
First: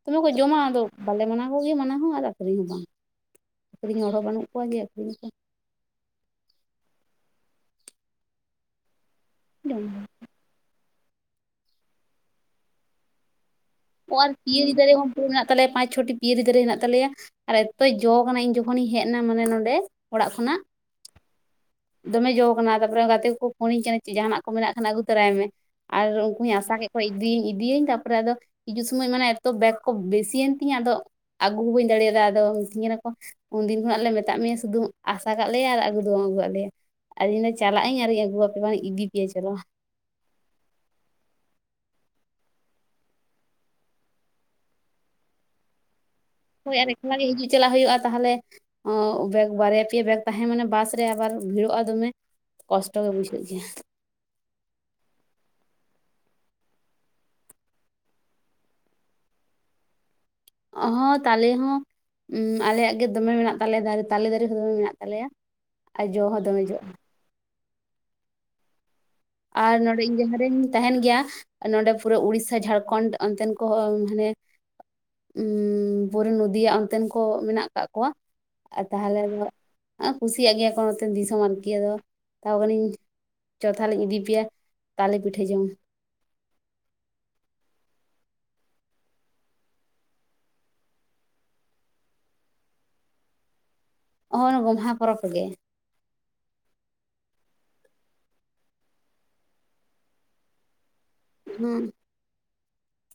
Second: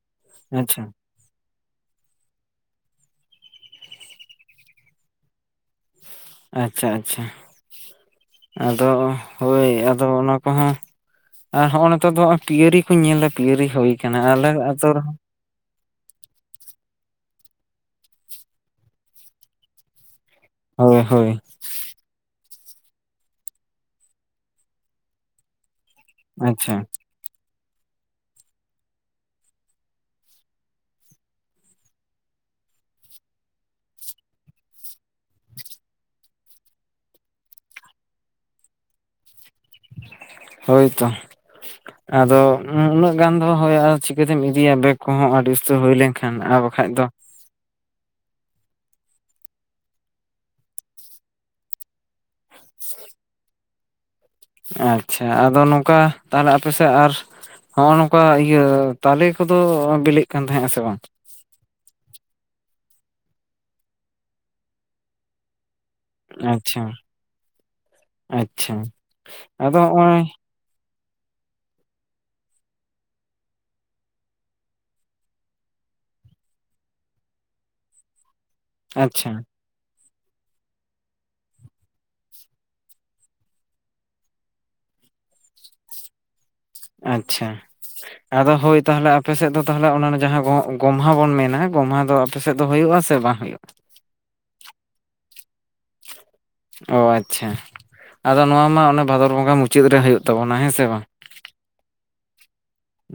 S1: ᱫᱚᱢᱮ ᱠᱚ ᱡᱚᱢᱟ᱾ ᱟᱫᱚ
S2: ᱟᱪᱪᱷᱟ
S1: ᱵᱟᱞᱮ ᱢᱟᱱᱟ ᱠᱚ ᱜᱮᱭᱟ, ᱢᱟᱱᱟ ᱦᱚᱸ, ᱟᱨ ᱟᱹᱠᱷᱨᱤᱧ ᱦᱚᱸ ᱵᱟᱝ ᱟᱹᱠᱷᱨᱤᱧ ᱦᱚᱲ ᱦᱚᱸ ᱵᱟᱹᱱᱩᱜ ᱠᱚᱣᱟ, ᱡᱮ ᱟᱹᱠᱷᱨᱤᱧ ᱟᱠᱚ ᱾
S2: ᱟᱪᱪᱷᱟ, ᱟᱪᱪᱷᱟ, ᱟᱫᱚ ᱦᱳᱭ
S1: ᱡᱚᱢ
S2: ᱟᱫᱚ ᱚᱱᱟ ᱠᱚᱦᱚᱸ ᱟᱨ ᱦᱚᱭᱼᱚᱭ ᱱᱤᱛᱟᱨ ᱫᱚ ᱯᱤᱭᱟᱹᱨᱤ ᱠᱩᱧ ᱧᱮᱞ ᱮᱫᱟ, ᱯᱤᱭᱟᱹᱨᱤ ᱦᱩᱭ
S1: ᱚ
S2: ᱠᱟᱱᱟ
S1: ᱟᱨ
S2: ᱟᱞᱮ
S1: ᱯᱤᱭᱟᱹᱨᱤ
S2: ᱟᱛᱳ
S1: ᱫᱟᱨᱮ ᱦᱚᱸ
S2: ᱨᱮᱦᱚᱸ
S1: ᱯᱩᱨᱟᱹ ᱢᱮᱱᱟᱜ ᱛᱟᱞᱮᱭᱟ᱾ ᱯᱟᱸᱪ-ᱪᱷᱚᱴᱤ ᱯᱤᱭᱟᱹᱨᱤ ᱫᱟᱨᱮ ᱢᱮᱱᱟᱜ ᱛᱟᱞᱮᱭᱟ᱾ ᱟᱨ ᱮᱛᱚ ᱡᱚ ᱠᱟᱱᱟ᱾ ᱤᱧ ᱡᱚᱠᱷᱚᱱᱤᱧ ᱦᱮᱡ ᱮᱱᱟ ᱢᱟᱱᱮ ᱱᱚᱸᱰᱮ, ᱚᱲᱟᱜ ᱠᱷᱚᱱᱟᱜ
S2: ᱦᱳᱭ, ᱦᱳᱭ ᱾
S1: ᱫᱚᱢᱮ ᱡᱚ ᱠᱟᱱᱟ᱾ ᱛᱟᱨᱯᱚᱨᱮ ᱜᱟᱹᱛᱮ ᱠᱚ ᱯᱷᱳᱱᱤᱧ ᱠᱟᱱᱟ ᱪᱮ ᱡᱟᱦᱟᱱᱟᱜ ᱠᱚ ᱢᱮᱱᱟᱜ ᱠᱷᱟᱱ ᱟᱹᱜᱩ ᱛᱚᱨᱟᱭ ᱢᱮ᱾ ᱟᱨ ᱩᱱᱠᱩ ᱦᱚᱸᱧ ᱟᱥᱟ
S2: ᱟᱪᱪᱷᱟ
S1: ᱠᱮᱫ ᱠᱚᱣᱟ ᱤᱫᱤᱭᱟᱹᱧ ᱤᱫᱤᱭᱤᱹᱧ ᱛᱟᱨᱯᱚᱨᱮ ᱟᱫᱚ ᱦᱤᱡᱩᱜ ᱥᱚᱢᱚᱭ ᱢᱟᱱᱮ ᱮᱛᱚ ᱵᱮᱜᱽ ᱠᱚ ᱵᱮᱥᱤᱭᱮᱱ ᱛᱤᱧᱟᱹ, ᱟᱫᱚ ᱟᱹᱜᱩ ᱦᱚᱸ ᱵᱟᱹᱧ ᱫᱟᱲᱮᱭᱟ ᱮᱫᱟ᱾ ᱟᱫᱚ ᱢᱤᱛᱟᱹᱧ ᱠᱟᱱᱟ ᱠᱚ ᱩᱱ ᱫᱤᱱ ᱠᱷᱚᱱᱟᱜ ᱞᱮ ᱢᱮᱛᱟᱫ ᱢᱮᱭᱟ ᱥᱩᱫᱩᱢ ᱟᱹᱥᱟ ᱠᱟᱜ ᱞᱮᱭᱟ ᱟᱨ ᱟᱹᱜᱩ ᱫᱚ ᱵᱟᱝ ᱟᱹᱜᱩᱣᱟᱫ ᱞᱮᱭᱟ ᱾ ᱟᱫᱚ ᱤᱧ ᱫᱚ ᱪᱟᱞᱟᱜ ᱟᱹᱧ ᱟᱨᱤᱧ ᱟᱹᱜᱩᱣᱟᱯᱮ ᱵᱟᱝ, ᱤᱫᱤ ᱯᱮᱭᱟ ᱪᱚᱞᱚ
S2: ᱦᱳᱭ, ᱛᱚ ᱾ ᱟᱫᱚ ᱩᱱᱟᱹᱜ ᱜᱟᱱ ᱫᱚ ᱦᱳᱭ ᱪᱤᱠᱟᱹᱛᱮᱢ ᱤᱫᱤᱭᱟ, ᱵᱮᱜᱽ ᱠᱚᱦᱚᱸ ᱟᱹᱰᱤ ᱩᱥᱛᱟᱹ ᱦᱩᱭ ᱞᱮᱱ
S1: ᱦᱳᱭ ᱟᱨ ᱮᱠᱞᱟᱹ ᱜᱮ ᱦᱤᱡᱩᱜ ᱪᱟᱞᱟᱜ ᱦᱩᱭᱩᱜᱼᱟ, ᱛᱟᱦᱞᱮ ᱵᱮᱜᱽ ᱵᱟᱨᱭᱟ ᱯᱮᱭᱟ ᱵᱮᱜᱽ ᱛᱟᱦᱮᱸ ᱢᱟᱱᱮ ᱵᱟᱥ ᱨᱮ ᱟᱵᱟᱨ ᱵᱷᱤᱲᱚᱜᱼᱟ, ᱫᱚᱢᱮ ᱾ ᱠᱚᱥᱴᱚ ᱜᱮ ᱵᱩᱡᱷᱟᱹᱣ ᱜᱮᱭᱟ ᱾
S2: ᱟᱪᱪᱷᱟ, ᱟᱫᱚ ᱱᱚᱝᱠᱟ ᱛᱟᱦᱞᱮ ᱟᱯᱮ ᱥᱮᱫ ᱟᱨ ᱱᱚᱜᱼᱚᱭ ᱱᱚᱝᱠᱟ ᱤᱭᱟᱹ ᱛᱟᱞᱮ ᱠᱚᱫᱚ ᱵᱤᱞᱤᱜ ᱠᱟᱱ ᱛᱟᱦᱮᱸᱜᱼᱟ ᱥᱮ
S1: ᱚ
S2: ᱵᱟᱝ?
S1: ᱦᱚᱸ ᱛᱟᱞᱮ ᱦᱚᱸ ᱟᱞᱮᱭᱟᱜ ᱜᱮ ᱫᱚᱢᱮ ᱢᱮᱱᱟᱜ ᱛᱟᱞᱮᱭᱟ, ᱛᱟᱞᱮ ᱫᱟᱨᱮ ᱦᱚᱸ ᱫᱚᱢᱮ ᱢᱮᱱᱟᱜ ᱛᱟᱞᱮᱭᱟ ᱾
S2: ᱟᱻᱪᱪᱷᱟ, ᱟᱻᱪᱪᱷᱟ ᱾
S1: ᱟᱨ ᱱᱚᱸᱰᱮ ᱤᱧ ᱡᱟᱦᱟᱸ ᱨᱮᱧ ᱛᱟᱦᱮᱱ ᱜᱮᱭᱟ᱾ ᱱᱚᱸᱰᱮ ᱯᱩᱨᱟᱹ ᱩᱰᱤᱥᱟ, ᱡᱷᱟᱹᱲᱠᱷᱚᱸᱰ ᱚᱱᱛᱮᱱ ᱠᱚᱦᱚᱸ ᱢᱟᱱᱮ ᱩᱸ ᱯᱩᱨᱟᱹ ᱱᱚᱫᱤᱭᱟ ᱚᱱᱛᱮᱱ ᱠᱚ ᱢᱮᱱᱟᱜ ᱠᱟᱜ ᱠᱚᱣᱟ᱾ ᱛᱟᱦᱞᱮ ᱫᱚ
S2: ᱟᱪᱪᱷᱟ
S1: ᱟᱨ ᱠᱩᱥᱤᱭᱟᱜ ᱜᱮᱭᱟ, ᱠᱤᱱ ᱱᱚᱛᱮ ᱫᱤᱥᱚᱢ ᱢᱟᱱᱠᱤ ᱢᱮᱛᱟᱣ ᱠᱚᱣᱟ ᱤᱧ ᱡᱚᱛᱷᱟ ᱞᱤᱧ ᱫᱤᱥᱤ ᱯᱮᱭᱟ, ᱛᱟᱞᱮ ᱯᱤᱴᱟᱹ ᱡᱚᱢ᱾
S2: ᱟᱪᱪᱷᱟ᱾ ᱟᱫᱚ ᱦᱳᱭ ᱛᱟᱦᱚᱞᱮ ᱟᱯᱮ ᱥᱮᱫ ᱫᱚ ᱛᱟᱦᱞᱮ ᱚᱱᱟ ᱡᱟᱦᱟᱸ ᱜᱚᱢᱦᱟ ᱵᱚᱱ ᱢᱮᱱᱟ, ᱜᱚᱢᱦᱟ ᱫᱚ ᱟᱯᱮᱥᱮᱫ ᱫᱚ ᱦᱩᱭᱩᱜᱼᱟ ᱥᱮ ᱵᱟᱝ ᱦᱩᱭᱩᱜᱼᱟ?
S1: ᱦᱚᱜᱼᱚᱭ ᱜᱚᱢᱦᱟ ᱯᱚᱨᱚᱵᱽ ᱨᱮᱜᱮ᱾
S2: ᱚ ᱟᱪᱪᱷᱟ, ᱟᱫᱚ ᱱᱚᱣᱟ ᱢᱟ ᱚᱱᱮ ᱵᱷᱟᱫᱚᱨ ᱵᱚᱸᱜᱟ ᱢᱩᱪᱟᱹᱫ ᱨᱮ ᱦᱩᱭᱩᱜ ᱛᱟᱵᱚᱱᱟ ᱦᱮᱸ ᱥᱮ ᱵᱟᱝ?
S1: ᱦᱩᱸ᱾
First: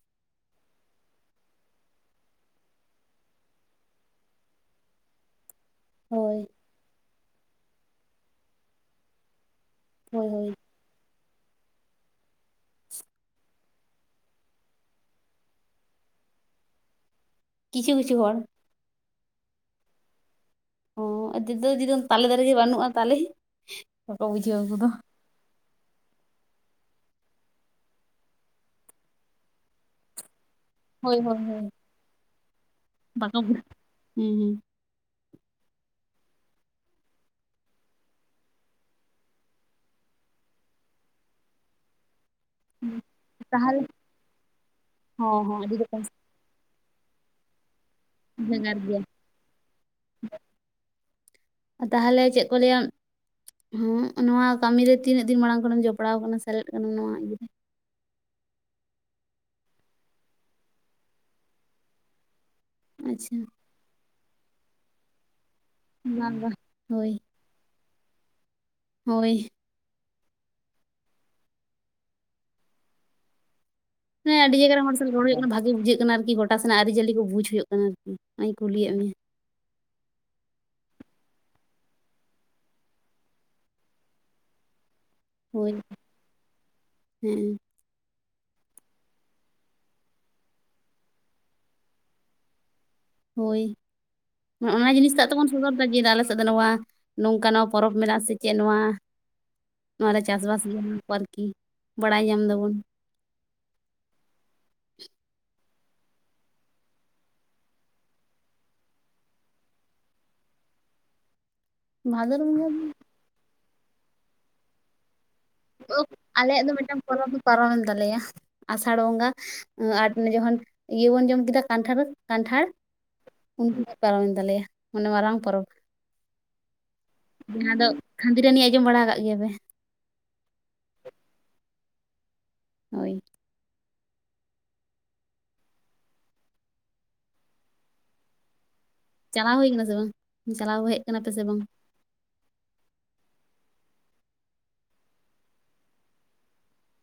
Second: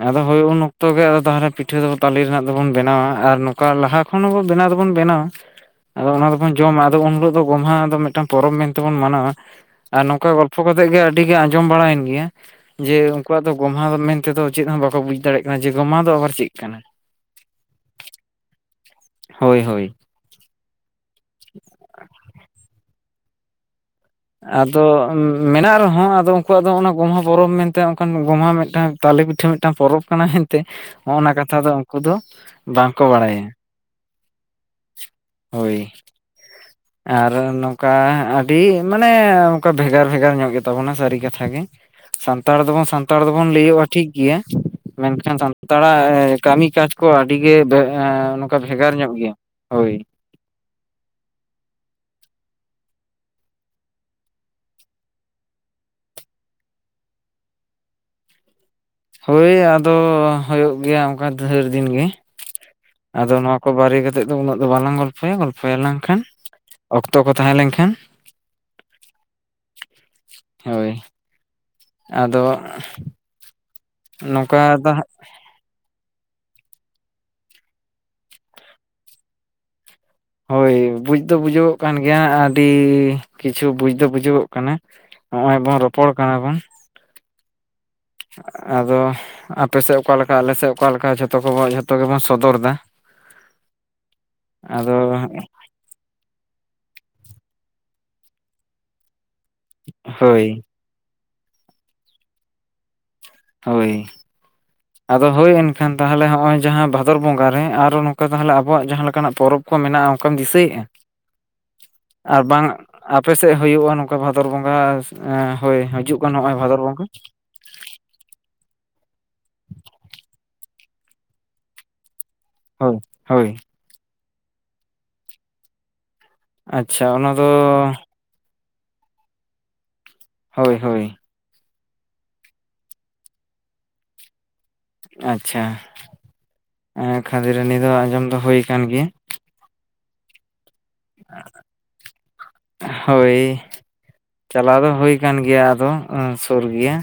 S2: ᱟᱫᱚ ᱦᱳᱭ ᱩᱱ ᱚᱠᱛᱚ ᱜᱮᱫᱚ ᱛᱟᱞᱮ ᱯᱤᱴᱷᱟᱹ ᱫᱚ ᱛᱟᱞᱮ ᱨᱮᱱᱟᱜ ᱫᱚᱵᱚᱱ ᱵᱮᱱᱟᱣᱟ ᱟᱨ ᱱᱚᱝᱠᱟ ᱞᱟᱦᱟ ᱠᱷᱚᱱ ᱦᱚᱸᱵᱚ ᱵᱮᱱᱟᱣ ᱫᱚᱵᱚᱱ ᱵᱮᱱᱟᱣᱟ᱾ ᱟᱫᱚ ᱚᱱᱟ
S1: ᱦᱳᱭ
S2: ᱫᱚᱵᱚᱱ ᱡᱚᱢᱟ, ᱟᱫᱚ ᱩᱱ ᱦᱤᱞᱳ ᱫᱚ ᱜᱚᱢᱦᱟ ᱫᱚ ᱢᱤᱫᱴᱟᱝ ᱯᱚᱨᱚᱵᱽ ᱢᱮᱱᱛᱮ ᱵᱚᱱ ᱢᱟᱱᱟᱣᱟ ᱟᱨ
S1: ᱦᱳᱭ
S2: ᱱᱚᱝᱠᱟ
S1: ᱦᱳᱭ
S2: ᱜᱚᱞᱯᱚ ᱠᱟᱛᱮ ᱜᱮ ᱟᱹᱰᱤ ᱜᱮ ᱟᱸᱡᱚᱢ ᱵᱟᱲᱟᱭᱮᱱ ᱜᱮᱭᱟ ᱡᱮ ᱩᱱᱠᱩᱣᱟᱜ ᱫᱚ ᱜᱚᱢᱦᱟ ᱫᱚ ᱛᱮᱫᱚ ᱪᱮᱫ ᱦᱚᱸ ᱵᱟᱠᱚ ᱵᱩᱡᱽ ᱫᱟᱲᱮᱭᱟᱜ ᱠᱟᱱᱟ ᱡᱮ ᱜᱚᱢᱟ ᱫᱚ ᱟᱵᱟᱨ ᱪᱮᱫ ᱠᱟᱱᱟ?
S1: ᱠᱤᱪᱷᱩ-ᱠᱤᱪᱷᱩ ᱦᱚᱲ᱾
S2: ᱦᱳᱭ, ᱦᱳᱭ᱾
S1: ᱚ ᱡᱩᱫᱟᱹ ᱡᱩᱫᱟᱹ ᱛᱟᱞᱮ ᱫᱟᱨᱮ ᱜᱮ ᱵᱟᱹᱱᱩᱜᱼᱟ, ᱛᱟᱦᱞᱮ?
S2: ᱟ ᱫᱚ ᱢᱮᱱᱟᱜ ᱨᱮᱦᱚᱸ ᱟᱫᱚ ᱩᱱᱠᱩᱣᱟᱜ ᱫᱚ ᱚᱱᱟ ᱜᱚᱢᱦᱟ ᱯᱚᱨᱚᱵᱽ ᱢᱮᱱᱛᱮ ᱚᱱᱠᱟᱱ ᱜᱚᱢᱦᱟ ᱢᱤᱫᱴᱟᱝ ᱛᱟᱞᱮ ᱯᱤᱴᱷᱟᱹ ᱢᱤᱫᱴᱟᱝ ᱯᱚᱨᱚᱵᱽ ᱠᱟᱱᱟ ᱛᱮ
S1: ᱦᱳᱭ
S2: ᱦᱚᱸᱜᱼᱚ ᱱᱟ
S1: ᱦᱳᱭ
S2: ᱠᱟᱛᱷᱟ
S1: ᱦᱳᱭ
S2: ᱫᱚ ᱩᱱᱠᱩ ᱫᱚ ᱵᱟᱝᱠᱚ
S1: ᱵᱟᱠᱚ
S2: ᱵᱟᱲᱟᱭᱟ
S1: ᱵᱷᱩᱜ ᱦᱮᱸ ᱦᱮᱸ
S2: ᱦᱳᱭ ᱟᱨ ᱱᱚᱝᱠᱟ ᱟᱹᱰᱤ ᱢᱟᱱᱮ ᱚᱝᱠᱟ ᱵᱷᱮᱜᱟᱨ ᱵᱷᱮᱜᱟᱨ ᱧᱚᱜ ᱜᱮᱛᱟᱵᱚᱱᱟ ᱥᱟᱹᱨᱤ ᱠᱟᱛᱷᱟ ᱜᱮ ᱥᱟᱱᱛᱟᱲ ᱫᱚᱵᱚᱱ
S1: ᱦᱩᱸ
S2: ᱥᱟᱱᱛᱟᱲ ᱫᱚᱵᱚᱱ
S1: ᱛᱟᱦᱚᱞᱮ
S2: ᱞᱟᱹᱭᱟᱹᱜᱼᱟ ᱴᱷᱤᱠ ᱜᱮᱭᱟ ᱢᱮᱱᱠᱷᱟᱱ
S1: ᱦᱚᱸ ᱦᱚᱸ ᱟᱹᱰᱤ ᱨᱚᱠᱚᱢ
S2: ᱥᱟᱱᱛᱟᱲᱟᱜ ᱠᱟᱹᱢᱤ ᱠᱟᱡᱽ ᱠᱚ ᱟᱹᱰᱤᱜᱮ ᱵᱮ ᱱᱚᱝᱠᱟ ᱵᱷᱮᱜᱟᱨ ᱧᱚᱜ ᱜᱮᱭᱟ ᱦᱩᱭ
S1: ᱛᱟᱦᱞᱮ ᱪᱮᱫ ᱠᱚ ᱞᱟᱹᱭᱟ ᱦᱩᱸ ᱱᱚᱣᱟ ᱠᱟᱹᱢᱤ ᱨᱮ ᱛᱤᱱᱟᱹᱜ ᱫᱤᱱ ᱢᱟᱲᱟᱝ ᱠᱷᱚᱱᱮᱢ ᱡᱚᱯᱲᱟᱣ ᱟᱠᱟᱱᱟ ᱥᱮᱞᱮᱫ ᱠᱟᱱᱟᱢ ᱱᱚᱣᱟ ᱤᱭᱟᱹ ᱨᱮ?
S2: ᱦᱳᱭ ᱟᱫᱚ ᱦᱩᱭᱩᱜ ᱜᱮᱭᱟ ᱚᱱᱠᱟ ᱰᱷᱮᱨ ᱫᱤᱱ ᱜᱮ ᱟᱫᱚ
S1: ᱟᱪᱪᱷᱟ
S2: ᱱᱚᱣᱟ ᱠᱚ ᱵᱟᱨᱮ ᱠᱟᱛᱮᱫ ᱫᱚ ᱩᱱᱟᱹᱜ ᱫᱚ ᱵᱟᱞᱟᱝ ᱜᱚᱞᱯᱚᱭᱟ ᱜᱚᱞᱯᱚ ᱭᱟᱞᱟᱝ ᱠᱷᱟᱱ
S1: ᱵᱟᱝ ᱵᱟᱝ ᱦᱳᱭ
S2: ᱚᱠᱛᱚ ᱠᱚ ᱛᱟᱦᱮᱸ ᱞᱮᱱᱠᱷᱟᱱ
S1: ᱦᱳᱭ
S2: ᱦᱳᱭ ᱟᱫᱚ
S1: ᱦᱮ ᱟᱹᱰᱤ
S2: ᱱᱚᱝᱠᱟ
S1: ᱡᱟᱜᱟ ᱨᱮ
S2: ᱫᱚ
S1: ᱦᱚᱲ ᱥᱮᱫ ᱨᱚᱲ ᱦᱩᱭᱩᱜ ᱠᱟᱱᱟ ᱵᱷᱟᱜᱤ ᱵᱩᱡᱷᱟᱹᱜ ᱠᱟᱱᱟ ᱟᱨᱠᱤ ᱜᱚᱴ ᱴᱟ ᱥᱮᱱᱟᱜ ᱟᱹᱨᱤᱪᱟᱹᱞᱤ ᱠᱚ ᱵᱩᱡᱽ ᱦᱩᱭᱩᱜ ᱠᱟᱱᱟ ᱟᱨᱠᱤ ᱚᱱᱟᱧ ᱠᱩᱞᱤᱭᱮᱫ ᱢᱮᱭᱟ
S2: ᱦᱳᱭ ᱵᱩᱡᱽ ᱫᱚ ᱵᱩᱡᱩᱜᱚᱜ ᱠᱟᱱ ᱜᱮᱭᱟ ᱟᱹᱰᱤ ᱠᱤᱪᱷᱩ ᱵᱩᱡᱽ ᱫᱚ ᱵᱩᱡᱩᱜᱚᱜ ᱠᱟᱱᱟ ᱱᱚᱜ ᱚᱭ
S1: ᱦᱳᱭ
S2: ᱵᱚᱱ ᱨᱚᱯᱚᱲ ᱠᱟᱱᱟ ᱵᱚᱱ
S1: ᱦᱮᱸ
S2: ᱟᱫᱚ ᱟᱯᱮᱥᱮᱫ ᱚᱠᱟᱞᱮᱠᱟ ᱟᱞᱮᱥᱮᱫ ᱚᱠᱟᱞᱮᱠᱟ ᱡᱷᱚᱛᱚ ᱠᱚ ᱡᱷᱚᱛᱚ ᱜᱮᱵᱚᱱ ᱥᱚᱫᱚᱨ ᱮᱫᱟ
S1: ᱦᱳᱭ ᱚᱱᱟ ᱡᱤᱱᱤᱥ
S2: ᱟᱫᱚ
S1: ᱴᱟᱜ ᱛᱮᱵᱚᱱ ᱥᱚᱫᱚᱨ ᱮᱫᱟ ᱡᱮ ᱟᱞᱮᱥᱮᱫ ᱫᱚ ᱱᱚᱣᱟ ᱱᱚᱝᱠᱟᱱᱟᱜ ᱯᱚᱨᱚᱵᱽ ᱢᱮᱱᱟᱜ ᱥᱮ ᱪᱮᱫ ᱱᱚᱣᱟ ᱱᱚᱣᱟᱞᱮ ᱪᱟᱥᱵᱟᱥ
S2: ᱦᱳᱭ
S1: ᱜᱮᱭᱟ ᱟᱨ ᱠᱤ ᱵᱟᱲᱟᱭ ᱧᱟᱢ ᱫᱟᱵᱚᱱ
S2: ᱦᱳᱭ ᱟᱫᱚ ᱦᱳᱭ ᱮᱱᱠᱷᱟᱱ ᱛᱟᱦᱚᱞᱮ ᱱᱚᱜᱼᱚᱭ ᱡᱟᱦᱟᱸ ᱵᱷᱟᱫᱚᱨ ᱵᱚᱸᱜᱟ ᱨᱮ ᱟᱨᱚ ᱱᱚᱝᱠᱟ ᱛᱟᱦᱚᱞᱮ ᱟᱵᱚᱣᱟᱜ ᱡᱟᱦᱟᱸ ᱞᱮᱠᱟᱱᱟᱜ ᱯᱚᱨᱚᱵᱽ ᱠᱚ ᱢᱮᱱᱟᱜᱼᱟ ᱚᱱᱠᱟᱢ ᱫᱤᱥᱟᱹᱭᱮᱼᱟ?
S1: ᱵᱷᱟᱫᱚᱨ
S2: ᱟᱨ ᱵᱟᱝ
S1: ᱵᱚᱸᱜᱟ
S2: ᱟᱯᱮ ᱥᱮᱫ ᱦᱩᱭᱩᱜᱼᱟ ᱱᱚᱝᱠᱟ ᱵᱷᱟᱫᱚᱨ ᱵᱚᱸᱜᱟ ᱮ ᱦᱳᱭ
S1: ᱫᱚ
S2: ᱦᱤᱡᱩᱜ ᱠᱟᱱ ᱱᱚᱜᱼᱚᱭ
S1: ᱟᱞᱮᱭᱟᱜ ᱫᱚ
S2: ᱵᱷᱟᱫᱚᱨ
S1: ᱢᱤᱫᱴᱟᱝ
S2: ᱵᱚᱸᱜᱟ
S1: ᱯᱚᱨᱚᱵᱽ ᱫᱚ ᱯᱟᱨᱚᱢᱮᱱ ᱛᱟᱞᱮᱭᱟ ᱟᱥᱟᱲ ᱵᱚᱸᱜᱟ ᱟᱨ ᱡᱚᱠᱷᱚᱱ ᱤᱭᱟᱹ ᱵᱚᱱ ᱡᱚᱢ ᱠᱮᱫᱟ ᱠᱟᱱᱴᱷᱟᱨ ᱠᱟᱱᱴᱷᱟᱲ
S2: ᱦᱳ ᱦᱳᱭ
S1: ᱩᱱ ᱯᱟᱨᱚᱢᱮᱱ ᱛᱟᱞᱮᱭᱟ ᱚᱱᱮ ᱢᱟᱨᱟᱝ ᱯᱚᱨᱚᱵᱽ᱾
S2: ᱟᱪᱪᱷᱟ ᱚᱱᱟᱫᱚ
S1: ᱠᱷᱟᱫᱤᱨᱟᱹᱱᱤ ᱟᱸᱡᱚᱢ ᱵᱟᱲᱟ ᱟᱠᱟᱜ ᱜᱮᱭᱟ ᱯᱮ?
S2: ᱦᱳᱭ ᱦᱳᱭ
S1: ᱦᱳᱭ
S2: ᱟᱪᱪᱷᱟ ᱮ ᱠᱷᱟᱹᱫᱤ ᱨᱟᱱᱤ ᱫᱚ ᱟᱸᱡᱚᱢ ᱫᱚ ᱦᱩ ᱟᱠᱟᱱ ᱜᱮᱭᱟ᱾
S1: ᱪᱟᱞᱟᱣ ᱦᱩᱭ ᱠᱟᱱᱟ ᱥᱮ ᱵᱟᱝ ᱪᱟᱞᱟᱣ ᱦᱮᱡ ᱠᱟᱱᱟ ᱯᱮ ᱥᱮ ᱵᱟᱝ?
S2: ᱦᱳᱭ ᱪᱟᱞᱟᱣ ᱫᱚ ᱦᱩᱭ ᱠᱟᱱ ᱜᱮᱭᱟ ᱟᱫᱚ ᱥᱩᱨ ᱜᱮᱭᱟ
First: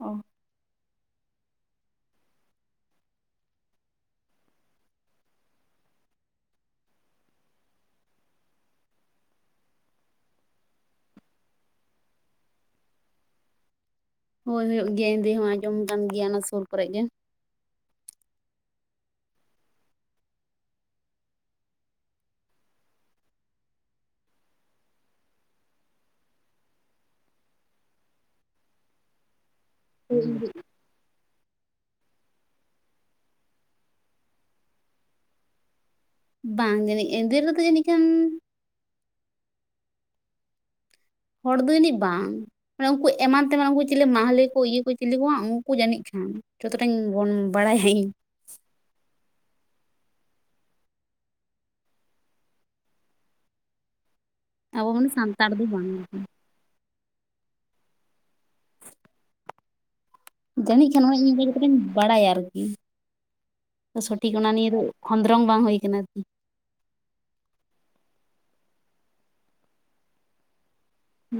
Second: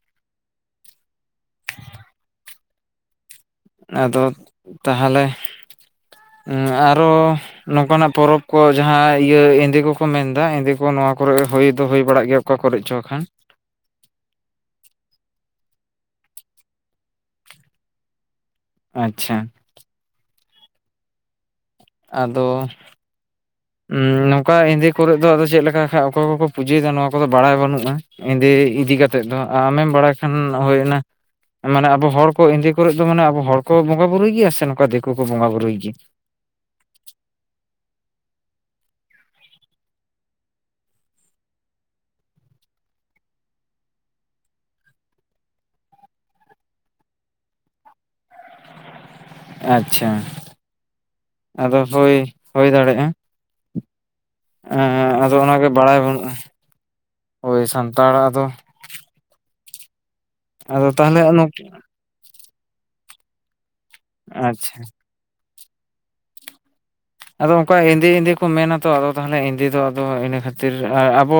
S1: ᱚ
S2: ᱟᱫᱚ ᱛᱟᱦᱚᱞᱮ ᱩᱸ ᱟᱨᱚ ᱱᱚᱝᱠᱟᱱᱟᱜ ᱯᱚᱨᱚᱵᱽ ᱠᱚ ᱡᱟᱦᱟᱸ ᱤᱭᱟᱹ ᱮᱸᱫᱮ ᱠᱚᱠᱚ ᱢᱮᱱᱫᱟ, ᱮᱸᱫᱮ ᱠᱚ ᱱᱚᱣᱟ ᱠᱚᱨᱮᱜ ᱦᱩᱭ ᱫᱚ ᱦᱩᱭ ᱵᱟᱲᱟᱜ ᱜᱮᱭᱟ᱾ ᱚᱠᱟ ᱠᱚᱨᱮᱫ ᱪᱚ [inaudible] ᱠᱷᱟᱱ᱾
S1: ᱦᱳᱭ ᱦᱳᱭᱳᱜ ᱜᱮᱭᱟ ᱮᱸᱫᱮ ᱦᱚᱸ ᱟᱸᱢᱚᱢ ᱠᱟᱱ ᱜᱮᱭᱟ ᱚᱱᱟ ᱥᱩᱨ ᱠᱚᱨᱮᱜ ᱜᱮ᱾
S2: ᱟᱪᱪᱷᱟ᱾ ᱟᱫᱚ ᱱᱚᱝᱠᱟ ᱮᱸᱫᱮ ᱠᱚᱨᱮᱫ ᱫᱚ ᱟᱫᱚ ᱪᱮᱫ ᱞᱮᱠᱟ ᱠᱷᱟᱡ ᱚᱠᱚᱭ ᱠᱚᱠᱚ ᱯᱩᱡᱟᱹᱭᱮᱫᱟ ᱱᱚᱣᱟ ᱠᱚᱫᱚ ᱵᱟᱲᱟᱭ ᱵᱟᱹᱱᱩᱜᱼᱟ᱾ ᱮᱸᱫᱮ ᱤᱫᱤ ᱠᱟᱛᱮᱫ ᱫᱚ ᱟᱢᱮᱢ ᱵᱟᱲᱟᱭ ᱠᱷᱟᱱ ᱦᱳᱭ ᱚᱱᱟ ᱢᱟᱱᱮ ᱟᱵᱚ ᱦᱚᱲ ᱠᱚ ᱮᱸᱫᱮ ᱠᱚᱨᱮᱜ ᱫᱚ ᱢᱟᱱᱮ ᱟᱵᱚ ᱦᱚᱲ ᱠᱚ ᱵᱚᱸᱜᱟ ᱵᱩᱨᱩᱭ ᱜᱮᱭᱟ ᱥᱮ ᱱᱚᱝᱠᱟ ᱫᱤᱠᱩ ᱠᱚ ᱵᱚᱸᱜᱟ ᱵᱩᱨᱩᱭ ᱜᱮᱭᱟ?
S1: ᱵᱟᱝ ᱡᱟᱱᱤᱡ ᱮᱸᱫᱮ ᱨᱮᱫᱚ ᱡᱟᱱᱤᱡ ᱠᱷᱟᱱ ᱦᱚᱲ ᱫᱚ ᱡᱟᱹᱱᱤᱡ ᱵᱟᱝ᱾ ᱢᱟᱱᱮ ᱩᱝᱠᱩ ᱮᱢᱟᱱ ᱛᱮᱢᱟᱱ ᱩᱝᱠᱩ ᱪᱮᱞᱮ ᱢᱟᱦᱞᱮ ᱠᱚ ᱤᱭᱟᱹ ᱠᱚ ᱪᱤᱞᱤ ᱠᱚ ᱵᱟᱝ ᱩᱝᱠᱩ ᱡᱟᱹᱱᱤᱡ ᱠᱷᱟᱱ᱾ ᱡᱚᱛᱚᱴᱟᱧ ᱵᱚᱱ ᱵᱟᱲᱟᱭᱟ ᱤᱧ᱾
S2: ᱟᱪᱪᱷᱟ᱾ ᱟᱫᱚ ᱦᱳᱭ, ᱦᱳᱭ ᱫᱟᱲᱮᱭᱟᱜᱼᱟ᱾ ᱮᱸ
S1: ᱟᱵᱚ ᱢᱟᱱᱮ
S2: ᱟᱫᱚ
S1: ᱥᱟᱱᱛᱟᱲ ᱫᱚ
S2: ᱚᱱᱟᱜᱮ
S1: ᱵᱟᱝ
S2: ᱵᱟᱲᱟᱭ ᱵᱟᱹᱱᱩᱜᱼᱟ ᱦᱳᱭ ᱥᱟᱱᱛᱟᱲᱟᱜ ᱫᱚ ᱟᱫᱚ
S1: ᱡᱟᱹᱱᱤᱡ ᱠᱷᱟᱱ
S2: ᱛᱟᱦᱚᱞᱮ ᱱᱩᱠ
S1: [inaudible] ᱵᱟᱲᱟᱭᱟ ᱟᱨᱠᱤ, ᱥᱚᱴᱷᱤᱠ ᱚᱱᱟ
S2: ᱟᱪᱪᱷᱟ
S1: ᱱᱤᱭᱮ ᱫᱚ ᱠᱷᱚᱸᱫᱨᱚᱝ ᱵᱟᱝ ᱦᱩᱭ ᱟᱠᱟᱱᱟ ᱟᱨᱠᱤ᱾
S2: ᱟᱫᱚ ᱚᱝᱠᱟ ᱮᱸᱫᱮ ᱮᱸᱫᱮ ᱠᱚ ᱢᱮᱱᱟ ᱛᱚ ᱟᱫᱚ, ᱛᱟᱦᱚᱞᱮ ᱮᱸᱫᱮ ᱫᱚ ᱟᱫᱚ ᱤᱱᱟᱹ ᱠᱷᱟᱹᱛᱤᱨ ᱟ ᱟᱵᱚ